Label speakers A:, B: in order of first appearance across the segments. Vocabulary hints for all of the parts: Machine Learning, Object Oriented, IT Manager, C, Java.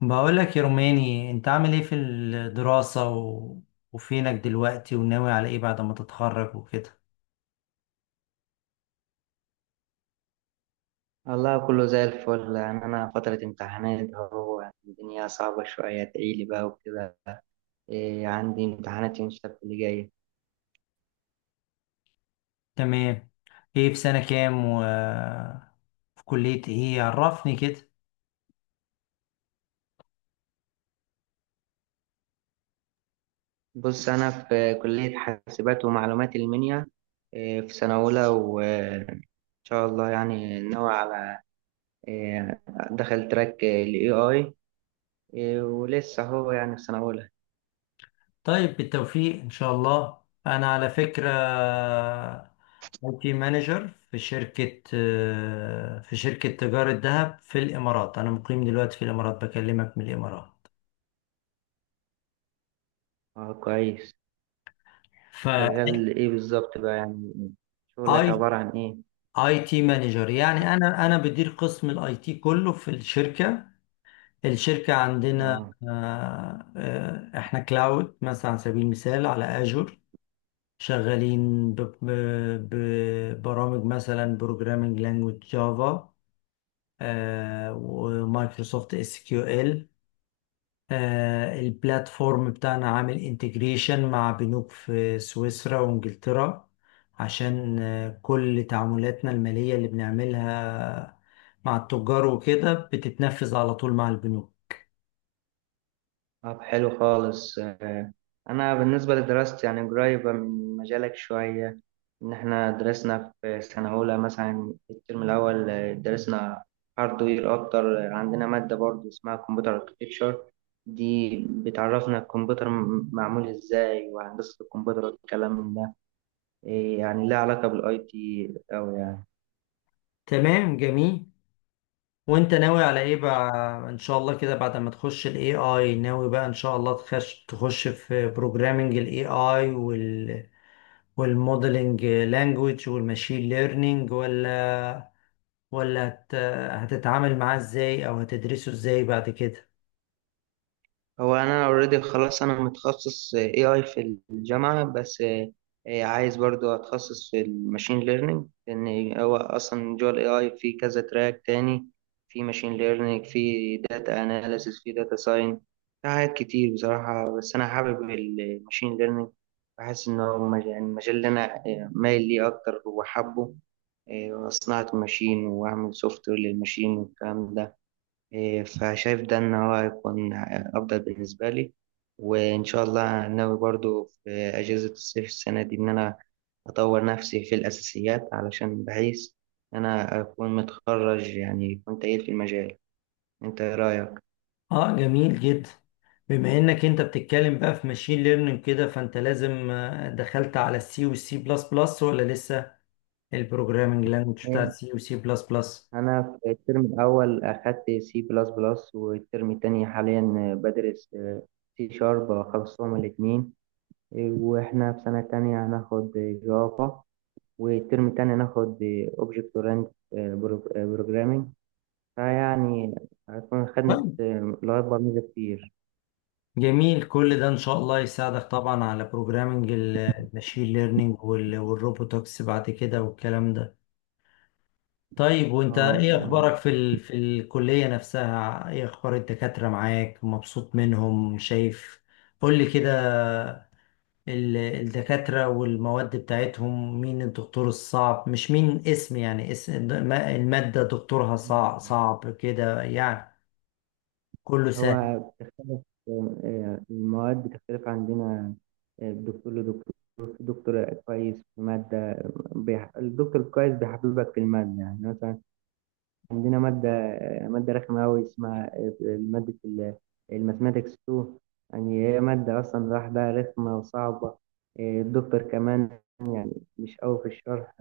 A: بقولك يا روماني، انت عامل ايه في الدراسة وفينك دلوقتي، وناوي على ايه بعد ما تتخرج وكده؟
B: والله كله زي الفل، يعني أنا فترة امتحانات أهو، يعني الدنيا صعبة شوية تعيلي بقى وكده. إيه، عندي امتحانات يوم السبت اللي جاي.
A: تمام. ايه، في سنة كام في كلية ايه؟ عرفني كده.
B: بص، أنا في كلية حاسبات ومعلومات المنيا. إيه، في سنة أولى وإن شاء الله يعني ناوي على إيه دخل تراك ال AI. إيه، ولسه هو يعني في سنة أولى.
A: طيب، بالتوفيق ان شاء الله. انا على فكرة اي تي مانجر في شركة تجارة ذهب في الامارات. انا مقيم دلوقتي في الامارات، بكلمك من الامارات.
B: أه كويس.
A: ف
B: شغال إيه بالظبط بقى؟ يعني شغلك
A: اي
B: عبارة عن إيه؟
A: اي تي مانجر، يعني انا بدير قسم الاي تي كله في الشركه. الشركه عندنا
B: أه.
A: احنا كلاود مثلا، على سبيل المثال على اجور. شغالين ببرامج، مثلا بروجرامينج لانجويج جافا، ومايكروسوفت اس كيو ال. البلاتفورم بتاعنا عامل انتجريشن مع بنوك في سويسرا وانجلترا، عشان كل تعاملاتنا المالية اللي بنعملها مع التجار وكده بتتنفذ على طول مع البنوك.
B: طب حلو خالص. أنا بالنسبة لدراستي يعني قريبة من مجالك شوية. إن إحنا درسنا في سنة أولى مثلا الترم الأول درسنا هاردوير أكتر. عندنا مادة برضه اسمها كمبيوتر أركتكتشر. دي بتعرفنا الكمبيوتر معمول إزاي، وهندسة الكمبيوتر والكلام ده. إيه، يعني لها علاقة بالأي تي أوي يعني.
A: تمام، جميل. وانت ناوي على ايه بقى؟ ان شاء الله كده بعد ما تخش الاي اي، ناوي بقى ان شاء الله تخش في بروجرامنج الاي اي، وال والموديلنج لانجويج والماشين ليرنينج، ولا هتتعامل معاه ازاي، او هتدرسه ازاي بعد كده؟
B: هو انا اوريدي خلاص، انا متخصص اي اي في الجامعه، بس عايز برضو اتخصص في الماشين ليرنينج. لان هو اصلا جوه الاي اي في كذا تراك تاني، في ماشين ليرنينج، في داتا اناليسيس، في داتا ساين، في حاجات كتير بصراحه. بس انا حابب الماشين ليرنينج، بحس ان هو يعني المجال اللي انا مايل ليه اكتر وحابه. صناعه الماشين واعمل سوفت وير للماشين والكلام ده. إيه، فشايف ده إن هو هيكون أفضل بالنسبة لي. وإن شاء الله ناوي برضو في أجازة الصيف السنة دي إن أنا أطور نفسي في الأساسيات، علشان بحيث أنا أكون متخرج يعني كنت تقيل في المجال. أنت إيه رأيك؟
A: اه، جميل جدا. بما انك انت بتتكلم بقى في ماشين ليرنينج كده، فانت لازم دخلت على السي والسي بلس بلس ولا لسه، البروجرامنج لانجوج
B: إيه،
A: بتاعت سي وسي بلس بلس.
B: أنا في الترم الأول أخدت سي بلس بلس، والترم التاني حاليا بدرس سي شارب. خلصتهم الاتنين. وإحنا في سنة تانية هناخد جافا، والترم التاني هناخد Object Oriented Programming. فيعني هتكون خدت
A: طيب
B: لغات برمجة كتير.
A: جميل، كل ده ان شاء الله يساعدك طبعا على بروجرامنج الماشين ليرنينج والروبوتكس بعد كده والكلام ده. طيب، وانت
B: اه
A: ايه
B: ف-
A: اخبارك في الكلية نفسها؟ ايه اخبار الدكاترة معاك؟ مبسوط منهم، شايف؟ قول لي كده. الدكاترة والمواد بتاعتهم، مين الدكتور الصعب؟ مش مين اسم، يعني اسم المادة دكتورها صعب صعب كده يعني، كله
B: هو
A: سهل.
B: بتختلف. المواد بتختلف عندنا، الدكتور لدكتور. في دكتور كويس في مادة. الدكتور الكويس بيحببك في المادة. يعني مثلا عندنا مادة رخمة أوي، اسمها مادة الماثماتكس 2. يعني هي مادة أصلا لوحدها رخمة وصعبة. الدكتور كمان يعني مش قوي في الشرح،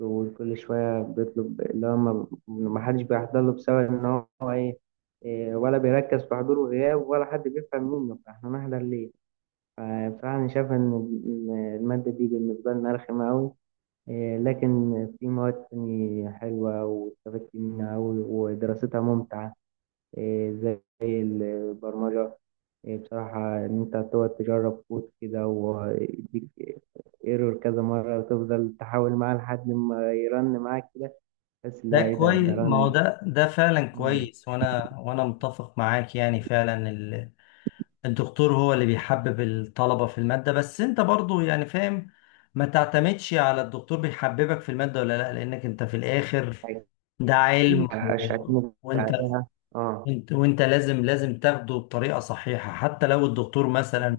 B: وكل شوية بيطلب اللي هو ما حدش بيحضر له، بسبب إن هو إيه. إيه، ولا بيركز في حضور وغياب، ولا حد بيفهم منه، فإحنا نحضر ليه؟ فبصراحة أنا شايف إن المادة دي بالنسبة لنا رخمة أوي. إيه، لكن في مواد تانية حلوة واستفدت منها أوي ودراستها ممتعة. إيه، زي البرمجة. إيه، بصراحة إن أنت تقعد تجرب كود كده، ويديك ايرور كذا مرة، وتفضل تحاول معاه لحد ما يرن معاك كده، تحس اللي
A: ده
B: هو إيه، ده
A: كويس،
B: ده
A: ما هو
B: رن.
A: ده فعلا
B: مم.
A: كويس، وانا متفق معاك يعني فعلا. الدكتور هو اللي بيحبب الطلبة في المادة، بس انت برضو يعني فاهم. ما تعتمدش على الدكتور بيحببك في المادة ولا لا، لانك انت في الاخر ده
B: أكيد
A: علم.
B: هشتمك عليها. أه.
A: وانت لازم تاخده بطريقة صحيحة، حتى لو الدكتور مثلا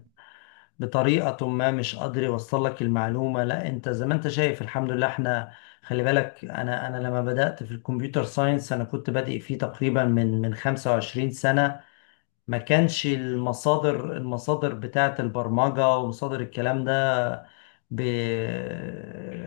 A: بطريقة ما مش قادر يوصل لك المعلومة. لا، انت زي ما انت شايف، الحمد لله، احنا، خلي بالك، انا لما بدأت في الكمبيوتر ساينس، انا كنت بادئ فيه تقريبا من 25 سنة. ما كانش المصادر، بتاعة البرمجة ومصادر الكلام ده ب...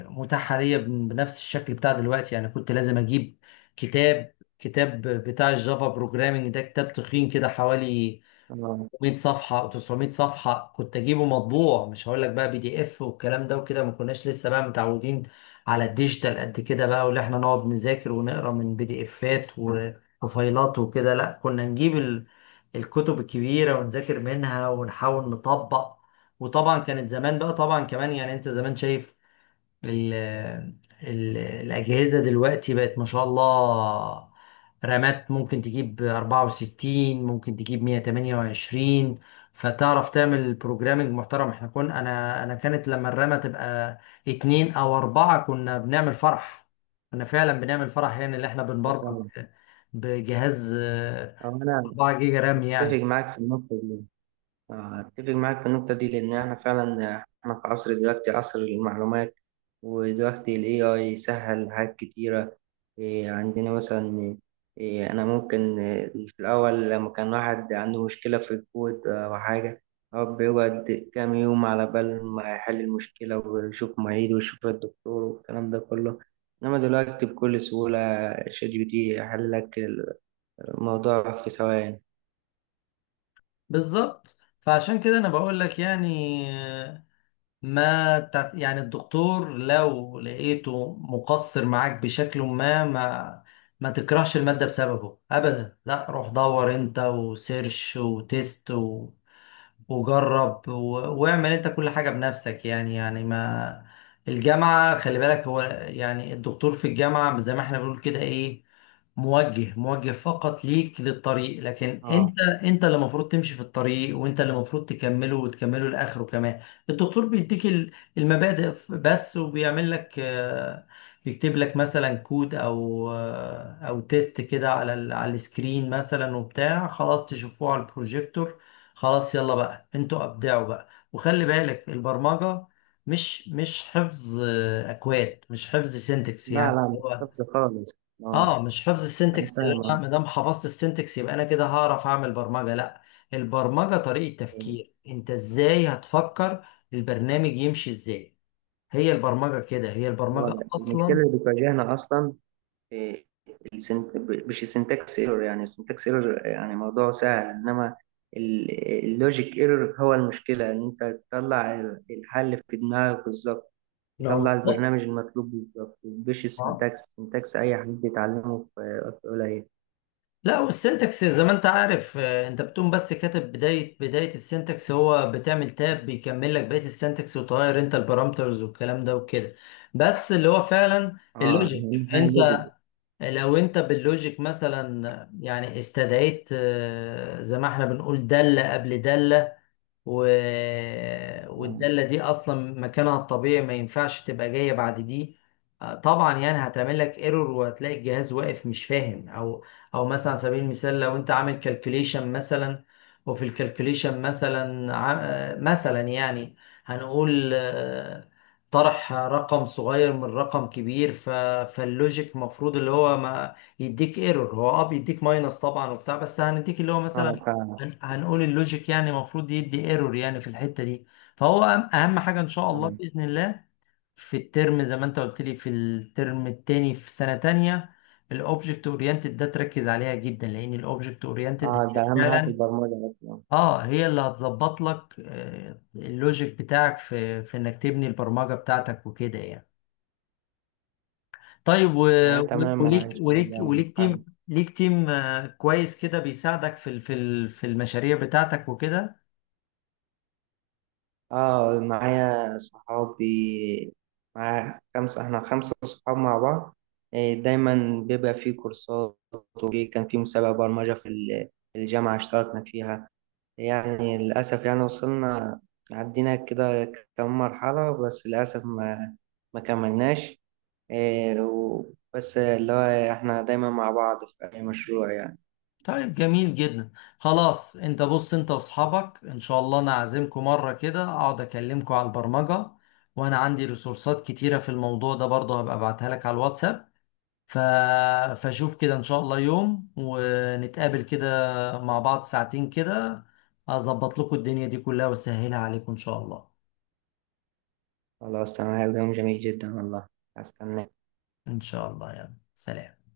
A: متاحة ليا بنفس الشكل بتاع دلوقتي. يعني كنت لازم أجيب كتاب بتاع الجافا بروجرامينج، ده كتاب تخين كده، حوالي
B: أه.
A: 600 صفحة و900 صفحة، كنت أجيبه مطبوع. مش هقول لك بقى بي دي إف والكلام ده وكده، ما كناش لسه بقى متعودين على الديجيتال قد كده بقى، واللي إحنا نقعد نذاكر ونقرا من بي دي إفات وفايلات وكده. لا، كنا نجيب الكتب الكبيرة ونذاكر منها ونحاول نطبق. وطبعا كانت زمان بقى، طبعا كمان يعني، أنت زمان شايف ال ال الأجهزة دلوقتي بقت ما شاء الله، رامات ممكن تجيب 64، ممكن تجيب 128، فتعرف تعمل بروجرامنج محترم. احنا انا كانت لما الرامة تبقى اتنين او اربعة، كنا بنعمل فرح. كنا فعلا بنعمل فرح، يعني اللي احنا
B: أه
A: بنبرمج
B: فاهم.
A: بجهاز
B: أو أنا
A: 4 جيجا رام
B: أتفق
A: يعني.
B: معاك في النقطة دي. أتفق معاك في النقطة دي، لأن إحنا فعلا إحنا في عصر دلوقتي، عصر المعلومات. ودلوقتي ال AI سهل حاجات كتيرة. إيه، عندنا مثلا إيه، أنا ممكن إيه، في الأول لما كان واحد عنده مشكلة في الكود أو حاجة، هو بيقعد كام يوم على بال ما يحل المشكلة، ويشوف معيد ويشوف الدكتور والكلام ده كله. إنما دلوقتي بكل سهولة شات جي بي تي يحل لك الموضوع في ثواني.
A: بالظبط، فعشان كده انا بقول لك يعني، ما تع- يعني الدكتور لو لقيته مقصر معاك بشكل ما، ما تكرهش المادة بسببه أبدا. لا، روح دور أنت وسيرش وتست وجرب واعمل أنت كل حاجة بنفسك. يعني ما الجامعة، خلي بالك، هو يعني الدكتور في الجامعة زي ما احنا بنقول كده إيه، موجه موجه فقط ليك للطريق، لكن
B: اه.
A: أنت اللي المفروض تمشي في الطريق، وأنت اللي المفروض تكمله وتكمله لآخره كمان. الدكتور بيديك المبادئ بس، وبيعمل لك بيكتب لك مثلا كود، او او تيست كده على على السكرين مثلا وبتاع، خلاص تشوفوه على البروجيكتور. خلاص، يلا بقى انتوا ابدعوا بقى. وخلي بالك، البرمجة مش حفظ اكواد، مش حفظ سينتكس
B: لا
A: يعني.
B: لا مش خالص خالص. اه
A: اه، مش حفظ
B: أنا
A: السنتكس، اللي انا
B: فاهم.
A: ما دام حفظت السنتكس يبقى انا كده هعرف اعمل برمجه، لا. البرمجه طريقه تفكير، انت ازاي هتفكر البرنامج يمشي ازاي. هي البرمجه كده، هي
B: هو
A: البرمجه
B: المشكلة
A: اصلا.
B: اللي بتواجهنا أصلا إيه، السنت... مش السنتكس ايرور، يعني السنتكس ايرور يعني موضوع سهل. إنما ال- اللوجيك ايرور هو المشكلة، إن أنت تطلع الحل في دماغك بالظبط،
A: نعم،
B: تطلع
A: بالظبط.
B: البرنامج المطلوب بالظبط. مش
A: اه،
B: السنتكس، السنتكس أي حد يتعلمه في وقت قليل.
A: لا، والسنتكس زي ما انت عارف، انت بتقوم بس كاتب بدايه السنتكس، هو بتعمل تاب بيكمل لك بقيه السنتكس، وتغير انت البارامترز والكلام ده وكده. بس اللي هو فعلا
B: اه
A: اللوجيك،
B: أهم حاجة
A: انت
B: اللوجيك.
A: لو انت باللوجيك مثلا، يعني استدعيت زي ما احنا بنقول دالة قبل دالة، و...
B: اه
A: والدالة دي أصلا مكانها الطبيعي ما ينفعش تبقى جاية بعد دي. طبعا يعني هتعمل لك ايرور، وهتلاقي الجهاز واقف مش فاهم. أو أو مثلا على سبيل المثال، لو أنت عامل كالكوليشن مثلا، وفي الكالكوليشن مثلا مثلا يعني هنقول طرح رقم صغير من رقم كبير. فاللوجيك مفروض اللي هو ما يديك ايرور، هو اه بيديك ماينس طبعا وبتاع، بس هنديك اللي هو مثلا
B: فعلا.
A: هنقول اللوجيك يعني المفروض يدي ايرور يعني في الحتة دي. فهو أهم أهم حاجة إن شاء الله
B: تمام.
A: بإذن الله. في الترم، زي ما أنت قلت لي، في الترم التاني في سنة تانية، الأوبجكت أورينتد، ده تركز عليها جدا لأن الأوبجكت
B: اه
A: أورينتد
B: ده أهم حاجة في
A: فعلا.
B: البرمجة أصلا.
A: أه، هي اللي هتظبط لك اللوجيك بتاعك في إنك تبني البرمجة بتاعتك وكده يعني. طيب،
B: آه تمام إن شاء الله.
A: وليك تيم ليك كويس كده، بيساعدك في المشاريع بتاعتك وكده.
B: اه معايا صحابي، معايا خمسة، احنا خمسة صحاب مع بعض. إيه، دايما بيبقى في كورسات، وفي كان في مسابقة برمجة في في الجامعة اشتركنا فيها. يعني للأسف يعني وصلنا، عدينا كده كم مرحلة، بس للأسف ما كملناش. إيه، و- بس اللي هو احنا دايما مع بعض في أي مشروع يعني.
A: طيب جميل جدا. خلاص، انت بص، انت واصحابك ان شاء الله انا اعزمكم مره كده اقعد اكلمكم على البرمجه، وانا عندي ريسورسات كتيره في الموضوع ده برضه، هبقى ابعتها لك على الواتساب. ف... فشوف كده ان شاء الله يوم ونتقابل كده مع بعض ساعتين كده، اظبط لكم الدنيا دي كلها واسهلها عليكم ان شاء الله.
B: خلاص تمام، يوم جميل جدا والله. هستناك.
A: ان شاء الله يعني، سلام.